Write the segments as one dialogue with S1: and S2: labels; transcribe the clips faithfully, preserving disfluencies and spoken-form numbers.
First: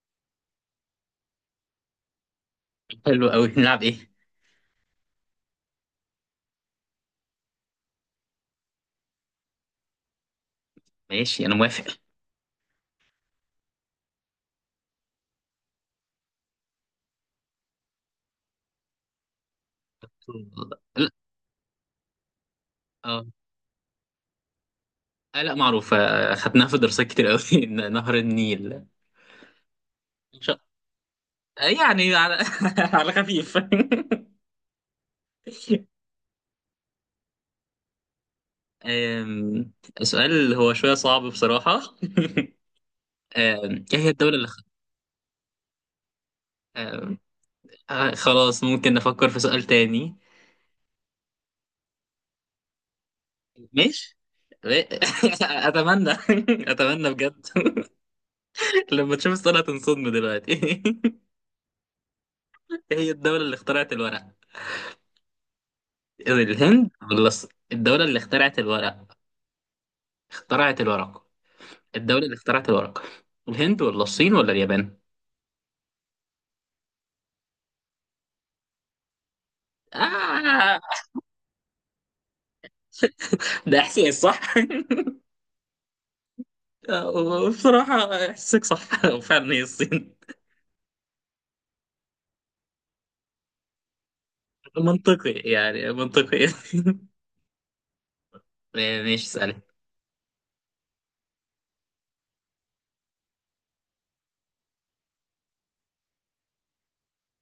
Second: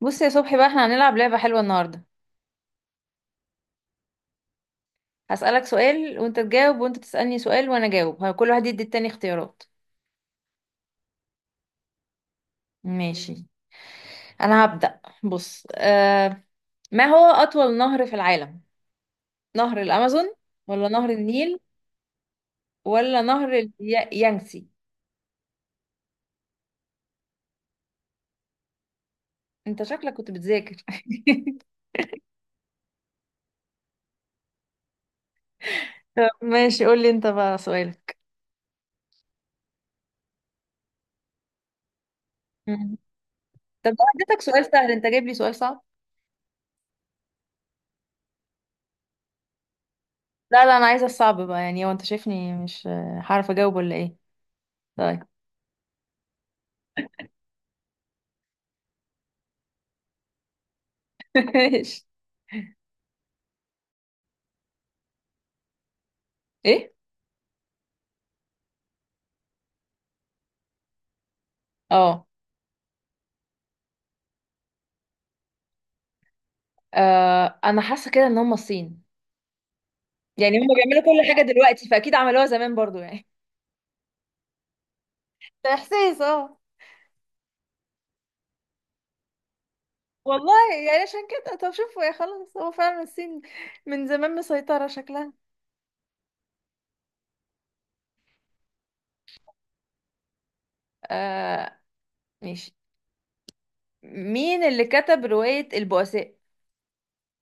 S1: بص يا صبحي بقى، احنا هنلعب لعبة حلوة النهاردة.
S2: حلو قوي، نلعب ايه؟
S1: هسألك سؤال وانت تجاوب، وانت تسألني سؤال وانا اجاوب. ه- كل واحد يدي التاني اختيارات.
S2: ماشي، انا موافق.
S1: ماشي. انا هبدأ. بص آه ما هو أطول نهر في العالم؟ نهر الأمازون، ولا
S2: لا.
S1: نهر النيل، ولا
S2: اه.
S1: نهر اليانسي؟
S2: آه، لا معروف، آه، خدناها في دراسات كتير قوي. ن- نهر النيل.
S1: انت شكلك كنت
S2: مش-
S1: بتذاكر.
S2: آه، يعني، على على خفيف.
S1: طب ماشي، قول لي انت بقى سؤالك.
S2: آم، سؤال هو شوية صعب بصراحة.
S1: مم.
S2: آم،
S1: طب لو
S2: ايه هي الدولة
S1: اديتك
S2: اللي خ...
S1: سؤال سهل انت جايب لي سؤال صعب؟
S2: آم، آه، خلاص، ممكن نفكر في سؤال تاني.
S1: لا لا، انا عايزة الصعب بقى. يعني هو انت شايفني مش آه، هعرف اجاوب ولا
S2: ماشي.
S1: ايه؟ طيب.
S2: اتمنى. اتمنى بجد. لما تشوف السؤال هتنصدم دلوقتي.
S1: ماشي.
S2: ايه هي الدولة اللي اخترعت الورق؟ الهند
S1: ايه؟
S2: ولا الص- الدولة اللي اخترعت الورق؟ اخترعت الورق. الدولة
S1: اه.
S2: اللي اخترعت الورق، الهند ولا الصين ولا اليابان؟
S1: آه، انا حاسه كده ان هم الصين. يعني هم
S2: آه.
S1: بيعملوا كل حاجه دلوقتي، فاكيد عملوها زمان برضو يعني.
S2: ده إحساس صح.
S1: ده احساس، اه.
S2: آه، بصراحة، إحساسك صح. وفعلا هي الصين.
S1: والله. يعني عشان كده، طب شوفوا يا خلاص، هو فعلا الصين. من زمان مسيطرة
S2: منطقي،
S1: شكلها.
S2: يعني منطقي. ماشي، اسأل.
S1: آه. ماشي. مين اللي كتب روايه البؤساء؟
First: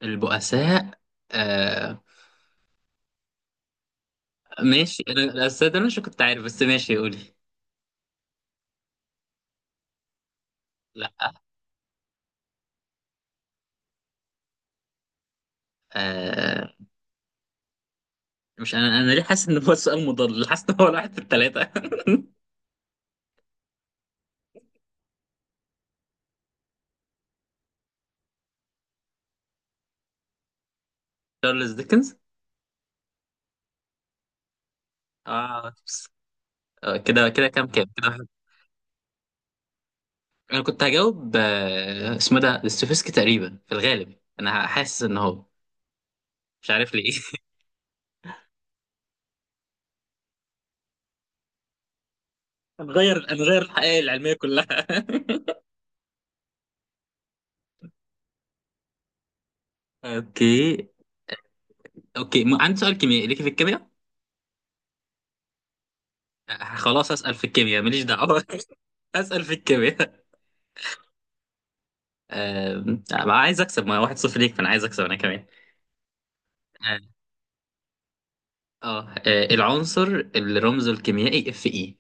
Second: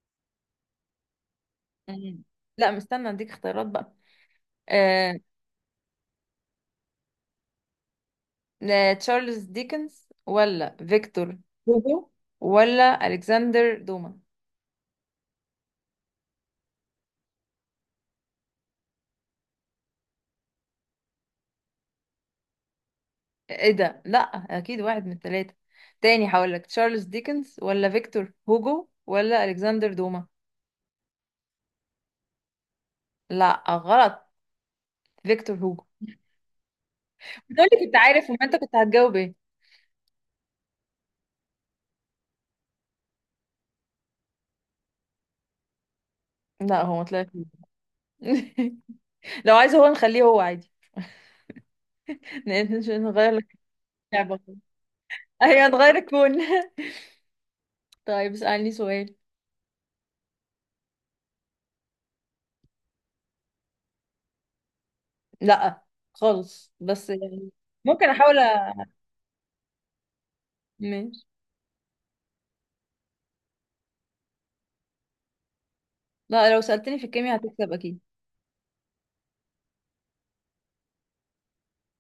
S2: البؤساء. آه.
S1: مم. لا مستنى اديك اختيارات بقى.
S2: ماشي،
S1: آه.
S2: أنا الأستاذ، أنا مش كنت عارف، بس ماشي قولي.
S1: آه، تشارلز ديكنز، ولا
S2: لا.
S1: فيكتور هوجو، ولا الكسندر دوما؟
S2: آه. مش؟ أنا أنا ليه حاسس إن هو سؤال مضل، حاسس إن هو واحد في التلاتة.
S1: ايه ده، لا. اكيد واحد من الثلاثه. تاني هقولك تشارلز ديكنز، ولا فيكتور هوجو، ولا الكسندر دوما؟
S2: تشارلز ديكنز.
S1: لا غلط. فيكتور
S2: اه.
S1: هوجو.
S2: آه، كده كده، كام
S1: دول
S2: كام،
S1: كنت
S2: كده واحد.
S1: عارف، وما انت كنت هتجاوب ايه؟
S2: انا كنت هجاوب، آه، اسمه ده ستوفسكي تقريبا في الغالب، انا حاسس ان هو... مش
S1: لا
S2: عارف
S1: هو ما
S2: ليه.
S1: طلعش. لو عايز هو نخليه هو عادي. ن- نش-
S2: هنغير
S1: نغير لك
S2: هنغير الحقائق العلميه
S1: اللعبه خالص.
S2: كلها.
S1: ايوه نغير الكون. طيب، اسألني سؤال.
S2: اوكي. اوكي، م- عندي سؤال كيميائي ليكي في الكيمياء.
S1: لا خالص،
S2: آه، خلاص،
S1: بس
S2: اسال في
S1: يعني
S2: الكيمياء ماليش
S1: ممكن احاول
S2: دعوه.
S1: أ-
S2: اسال في الكيمياء.
S1: ماشي.
S2: آم، آه، عايز اكسب. ما واحد صفر ليك، فانا عايز اكسب انا كمان.
S1: لا لو
S2: اه.
S1: سألتني في الكيمياء هتكسب اكيد.
S2: آه، آه، العنصر اللي رمزه الكيميائي اف اي.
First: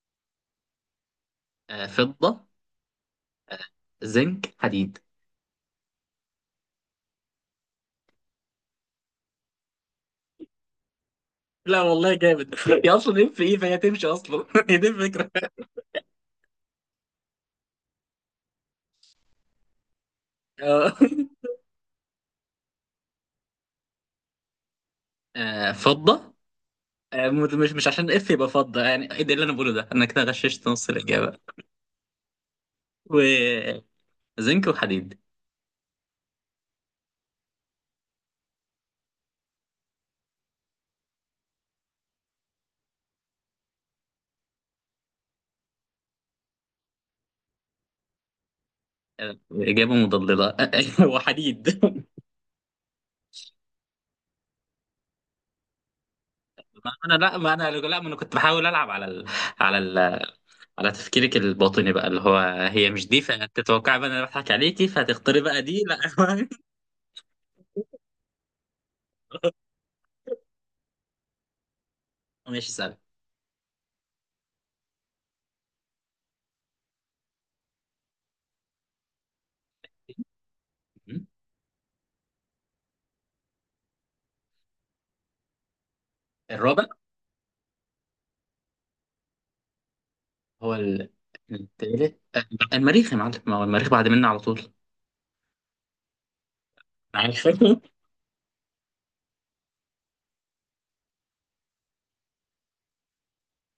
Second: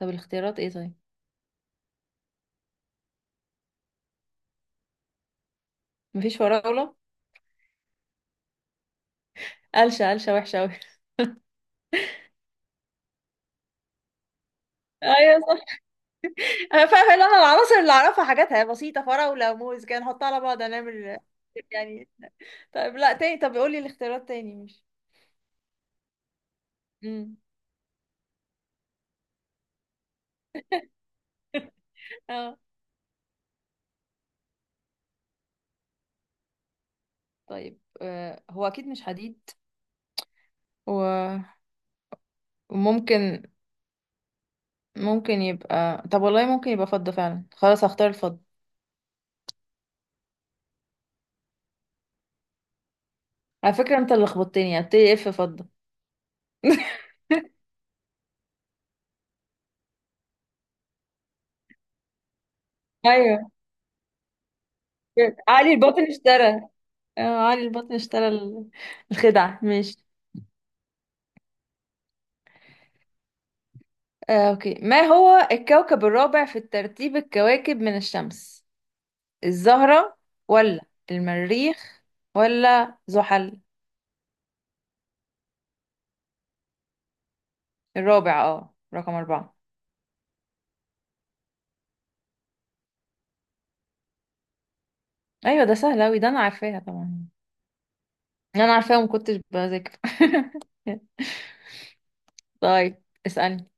S1: طب الاختيارات ايه طيب؟
S2: فضه، زنك، حديد.
S1: مفيش فراولة؟ قلشة، قلشة وحشة أوي.
S2: لا والله، جامد. هي اصلا ايه في ايه فهي تمشي اصلا. هي دي الفكره.
S1: ايوه، انا فاهمه. اللي انا العناصر اللي اعرفها حاجاتها بسيطه، فراوله وموز كده نحطها على بعض
S2: آه.
S1: هنعمل يعني. طيب لا، تاني. طب قولي الاختيارات تاني مش.
S2: آه، فضه. آه،
S1: امم.
S2: مت- مش مش عشان اف يبقى فضه، يعني ايه ده، إيه اللي انا بقوله ده، انا كده غششت نص الاجابه.
S1: اه.
S2: وزنك وحديد.
S1: طيب آه، هو اكيد مش حديد. و- وممكن، ممكن يبقى، طب والله ممكن يبقى فضة فعلا. خلاص هختار الفضة.
S2: آه، اجابه مضلله. وحديد.
S1: على فكرة انت اللي خبطتني، هبتدي اف فضة.
S2: ما انا لا ما انا لا ما انا كنت بحاول العب على ال... على ال... على تفكيرك الباطني بقى، اللي هو... هي مش دي،
S1: ايوه،
S2: فتتوقعي بقى إن انا بضحك عليكي فهتختاري بقى
S1: علي
S2: دي، لا.
S1: الباطن اشترى. آه، علي الباطن اشترى ال- الخدعة. ماشي.
S2: ماشي، سهل.
S1: آه، اوكي. ما هو الكوكب الرابع في الترتيب، الكواكب من الشمس؟ الزهرة، ولا المريخ، ولا زحل؟
S2: الرابع.
S1: الرابع، اه رقم أربعة.
S2: هو ال- التالت، آه، المريخ يا معلم، ما هو المريخ بعد منا على طول.
S1: أيوة ده سهل أوي، ده أنا عارفاها طبعا.
S2: عارف.
S1: أنا عارفاها ومكنتش بذاكر. طيب اسألني.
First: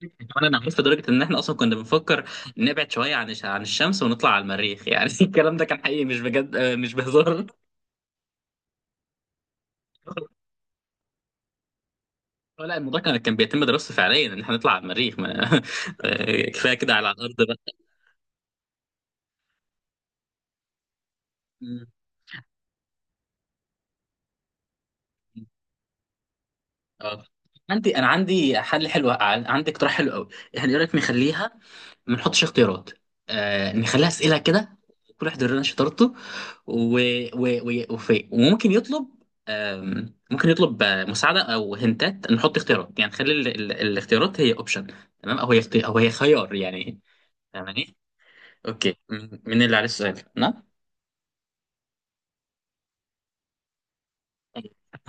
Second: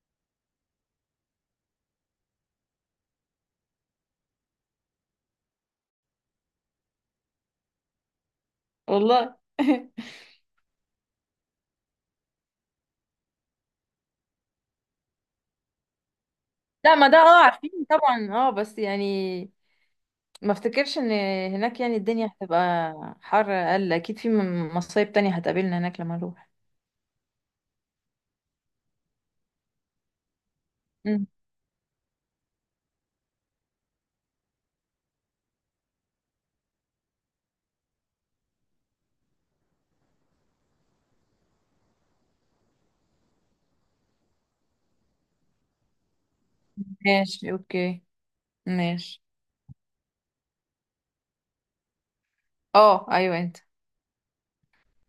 S2: كمان انا عارف لدرجه ان احنا اصلا كنا بنفكر نبعد شويه عن الش- عن الشمس ونطلع على المريخ، يعني الكلام ده كان حقيقي، مش بجد، آه، مش بهزار.
S1: والله.
S2: آه، لا، الموضوع كان كان بيتم دراسته فعليا ان احنا نطلع على المريخ ما... آه، كفايه كده
S1: لا ما
S2: على
S1: ده
S2: الارض
S1: اه
S2: بقى.
S1: عارفين طبعا اه، بس يعني ما افتكرش ان هناك
S2: م-
S1: يعني الدنيا هتبقى حر اقل اكيد، في م- مصايب تانية
S2: م.
S1: هتقابلنا هناك لما نروح.
S2: اه. عندي انا عندي حل حلو، عن- عندي اقتراح حلو قوي. احنا ايه رايك
S1: مم.
S2: نخليها، ما نحطش اختيارات. آه، نخليها اسئله كده، كل واحد يورينا شطارته. و... و... و... وفي، وممكن يطلب، آم، ممكن يطلب آه، مساعده، او هنتات نحط اختيارات، يعني نخلي ال... ال... الاختيارات هي اوبشن. تمام، او هي اختي... او هي خيار يعني.
S1: ماشي.
S2: فاهماني؟
S1: اوكي.
S2: اوكي،
S1: ماشي.
S2: من مين اللي عليه السؤال؟ انا؟
S1: اه ايوه انت.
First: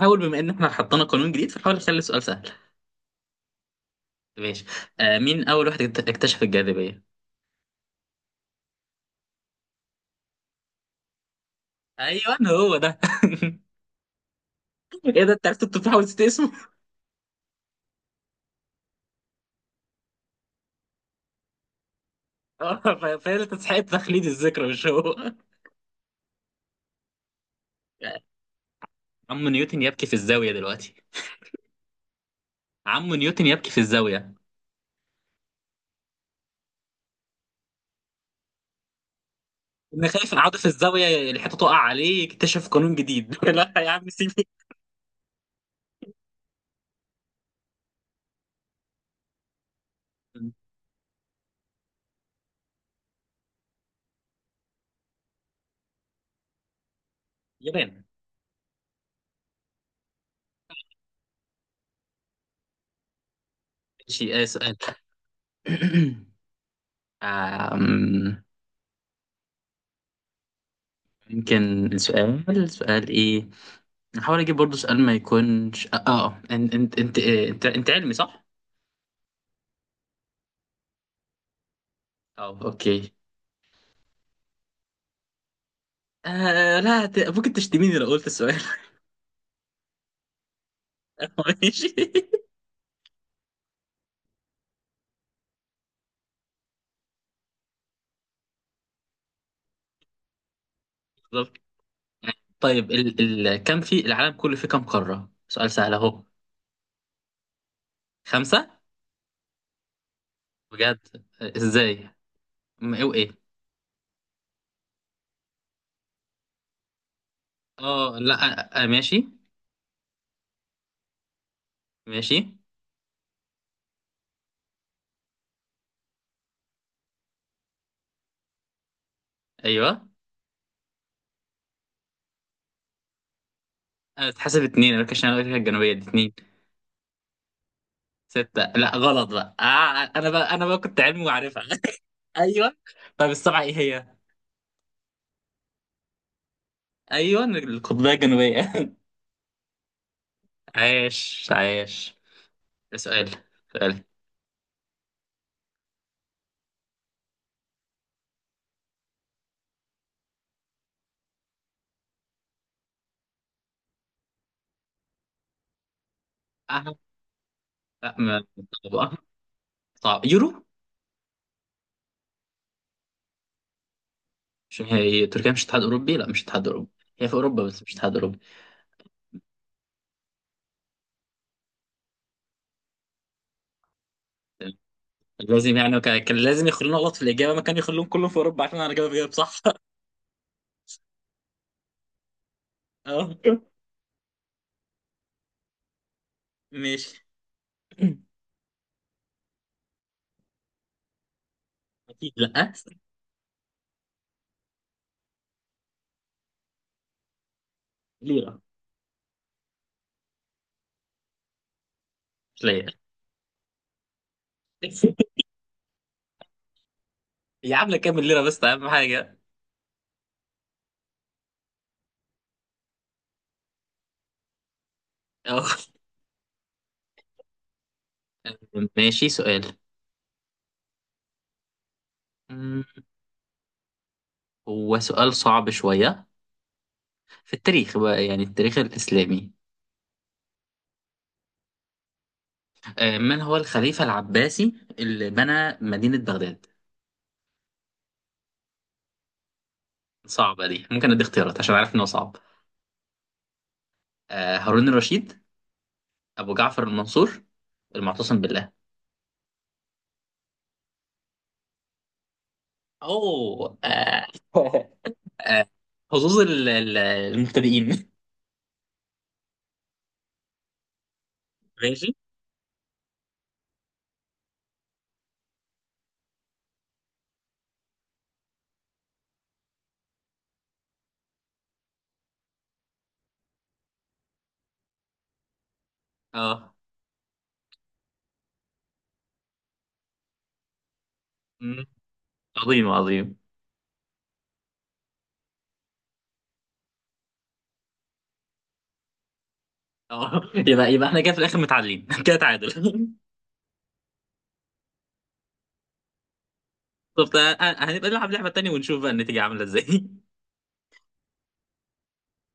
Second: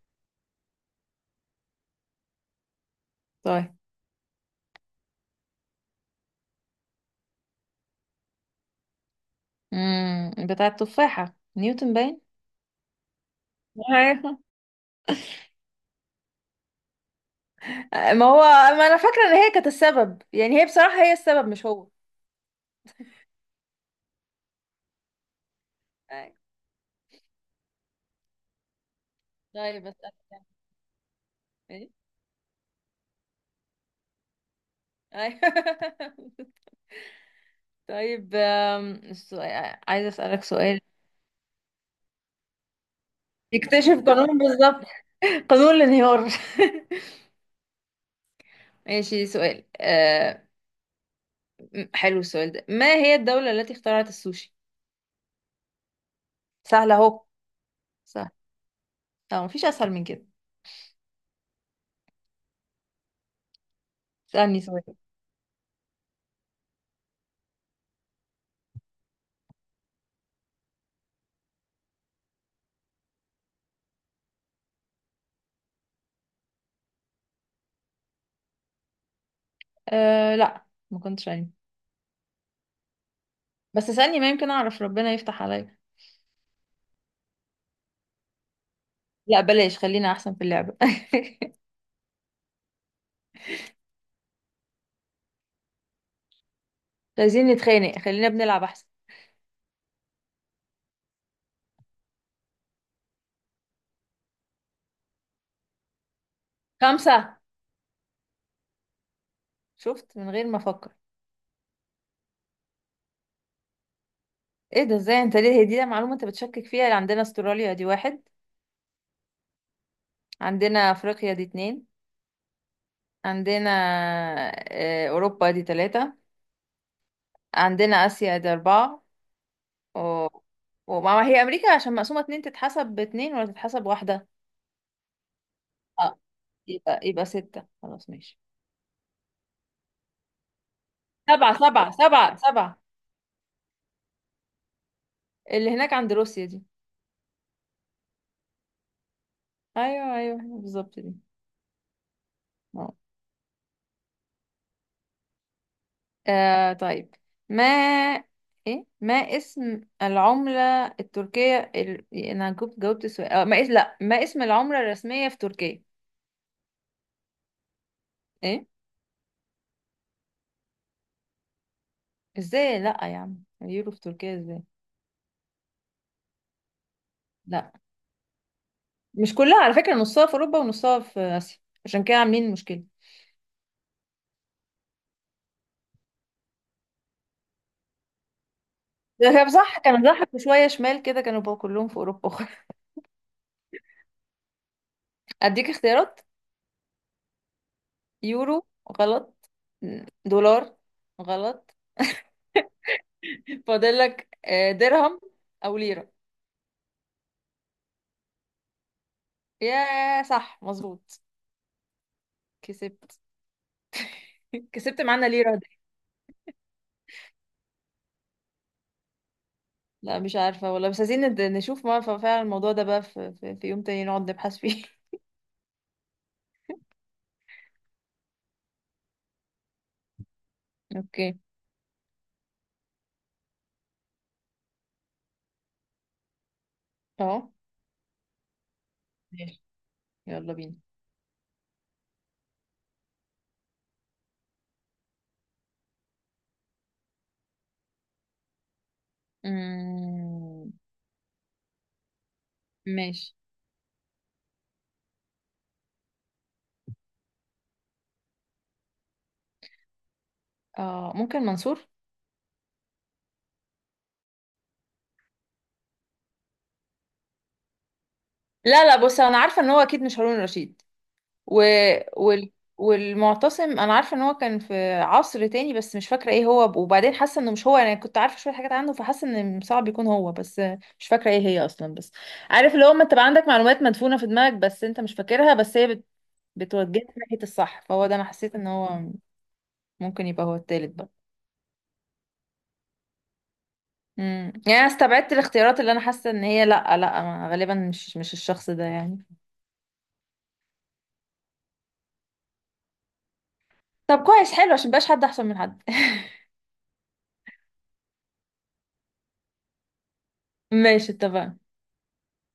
S2: حاول، بما ان احنا حطينا قانون جديد، فحاول نخلي السؤال سهل.
S1: طيب.
S2: ماشي. آه، مين اول واحد اكت- اكتشف الجاذبيه؟
S1: امم، بتاع التفاحة، نيوتن باين.
S2: ايوه هو ده.
S1: أيوة.
S2: ايه ده، انت عرفت؟ انت بتحاول تنسى اسمه.
S1: ما هو، ما انا فاكره ان هي كانت السبب يعني، هي بصراحه هي السبب، مش هو.
S2: آه، ف- فهي اللي تستحق تخليد الذكرى، مش هو.
S1: أيوة.
S2: عم نيوتن
S1: طيب بس.
S2: يبكي في الزاوية دلوقتي.
S1: ايه؟
S2: عم نيوتن يبكي في الزاوية.
S1: أيوة. طيب آم، السؤال،
S2: إن
S1: عايزه
S2: خايف
S1: اسالك
S2: يقعدوا في
S1: سؤال.
S2: الزاوية، الحيطة تقع عليه يكتشف قانون جديد. لا يا
S1: يكتشف
S2: عم
S1: قانون
S2: سيبني.
S1: بالظبط، قانون الانهيار. ماشي، سؤال آه حلو السؤال ده. ما هي الدوله التي اخترعت السوشي؟ سهله اهو.
S2: يابان.
S1: سهل. اه مفيش اسهل من كده.
S2: ماشي، آه،
S1: اسالني
S2: سؤال.
S1: سؤال.
S2: آم، يمكن السؤال، سؤال ايه. هحاول اجيب برضو سؤال ما يكونش. اه، آه، انت انت انت انت, انت علمي صح؟
S1: آه لا ما كنتش عارف،
S2: اه، اوكي.
S1: بس اسالني ما يمكن اعرف، ربنا يفتح عليا.
S2: آه لا، ت- ممكن تشتميني لو قلت السؤال.
S1: لا بلاش، خلينا احسن في اللعبه.
S2: ماشي.
S1: عايزين نتخانق؟ خلينا بنلعب احسن.
S2: طيب، ال ال كم في العالم كله، في كم قارة؟ سؤال سهل اهو.
S1: خمسة.
S2: خمسة.
S1: شفت، من غير ما افكر.
S2: بجد؟ ازاي؟ م- ايه وايه؟
S1: ايه ده، ازاي؟ انت ليه، هي دي معلومة انت بتشكك فيها؟ عندنا استراليا دي
S2: اه
S1: واحد.
S2: لا، آه آه، ماشي.
S1: عندنا افريقيا دي اتنين.
S2: ماشي.
S1: عندنا آه، اوروبا دي تلاتة. عندنا اسيا دي اربعة. و...
S2: ايوه.
S1: وما ما هي امريكا عشان مقسومة اتنين، تتحسب باتنين ولا تتحسب واحدة؟
S2: انا بتحسب اتنين، امريكا الشمالية وامريكا الجنوبية دي
S1: اه،
S2: اتنين.
S1: يبقى يبقى ستة، خلاص ماشي.
S2: ستة؟ لا غلط بقى، آه. انا بقى انا بقى كنت علمي
S1: سبعة،
S2: وعارفها.
S1: سبعة، سبعة،
S2: ايوه.
S1: سبعة.
S2: طيب السبعة ايه هي؟
S1: اللي هناك عند روسيا دي.
S2: ايوه، القطبية الجنوبية.
S1: ايوه ايوه بالظبط دي.
S2: عايش عايش.
S1: آه.
S2: سؤال. سؤال.
S1: آه طيب. ما ايه، ما اسم العملة التركية ال... انا جاوبت، جاوبت السؤال آه. ما اسم، لا ما اسم العملة الرسمية في تركيا؟
S2: اه لا ما-
S1: ايه؟
S2: صعب، آه، صعب. يورو.
S1: ازاي؟ لا يا عم، اليورو في تركيا ازاي؟
S2: مش هي تركيا مش اتحاد اوروبي؟ لا مش اتحاد اوروبي، هي في اوروبا
S1: لا
S2: بس مش اتحاد اوروبي.
S1: مش كلها على فكرة، نصها في اوروبا ونصها في اسيا، عشان كده عاملين مشكلة.
S2: لازم يعني كان كان لازم يخلونا غلط في الاجابه، ما كان يخلوهم كلهم في اوروبا عشان انا جايب
S1: ده
S2: جايب
S1: كان
S2: صح.
S1: صح، كانوا ضحكوا شوية شمال كده، كانوا بقى كلهم في اوروبا.
S2: اه
S1: اديك اختيارات.
S2: ماشي.
S1: يورو، غلط. دولار، غلط.
S2: اكيد لا.
S1: فاضل لك آه، درهم او ليرة.
S2: ليره.
S1: يا صح، مظبوط.
S2: مش ليره؟
S1: كسبت. كسبت معانا ليه راضي.
S2: يا عم كام ليره بس اهم حاجه.
S1: لا مش عارفة والله، بس عايزين ند- نشوف ما ف- فعلا الموضوع ده بقى، في, في, في يوم تاني نقعد نبحث فيه.
S2: اه ماشي، سؤال.
S1: اوكي.
S2: أمم، هو سؤال صعب شويه.
S1: اهو.
S2: في التاريخ بقى، يعني التاريخ الاسلامي.
S1: ماشي. يلا بينا.
S2: آه، من هو الخليفه العباسي اللي بنى مدينه بغداد؟ صعبه
S1: أمم،
S2: دي، ممكن ادي اختيارات عشان عارف ان هو صعب.
S1: ماشي.
S2: آه، هارون الرشيد، أبو جعفر المنصور، المعتصم بالله.
S1: اه ممكن منصور.
S2: أو آه آه حظوظ ال- ال- المبتدئين.
S1: لا لا بص، انا عارفة ان هو اكيد مش هارون رشيد. و...
S2: ماشي.
S1: وال... والمعتصم انا عارفه ان هو كان في عصر تاني، بس مش فاكره ايه هو، وبعدين حاسه انه مش هو، انا كنت عارفه شويه حاجات عنه فحاسه ان صعب يكون هو، بس مش فاكره ايه هي اصلا. بس عارف اللي هو، ما تبقى عندك معلومات مدفونه في دماغك بس انت مش فاكرها، بس هي بت...
S2: اه.
S1: بتوجهك ناحيه الصح، فهو ده انا حسيت ان هو ممكن يبقى هو التالت بقى.
S2: مم. عظيم عظيم.
S1: امم، يعني انا استبعدت الاختيارات اللي انا حاسه ان هي لا لا، ما- غالبا مش، مش الشخص ده يعني.
S2: اه، يبقى يبقى احنا كده في الاخر متعادلين. كده تعادل.
S1: طب كويس، حلو، عشان مبقاش حد احسن من حد.
S2: طب تع- هنبقى نلعب لعبة تانية ونشوف بقى النتيجة عاملة ازاي.
S1: ماشي، اتفقنا.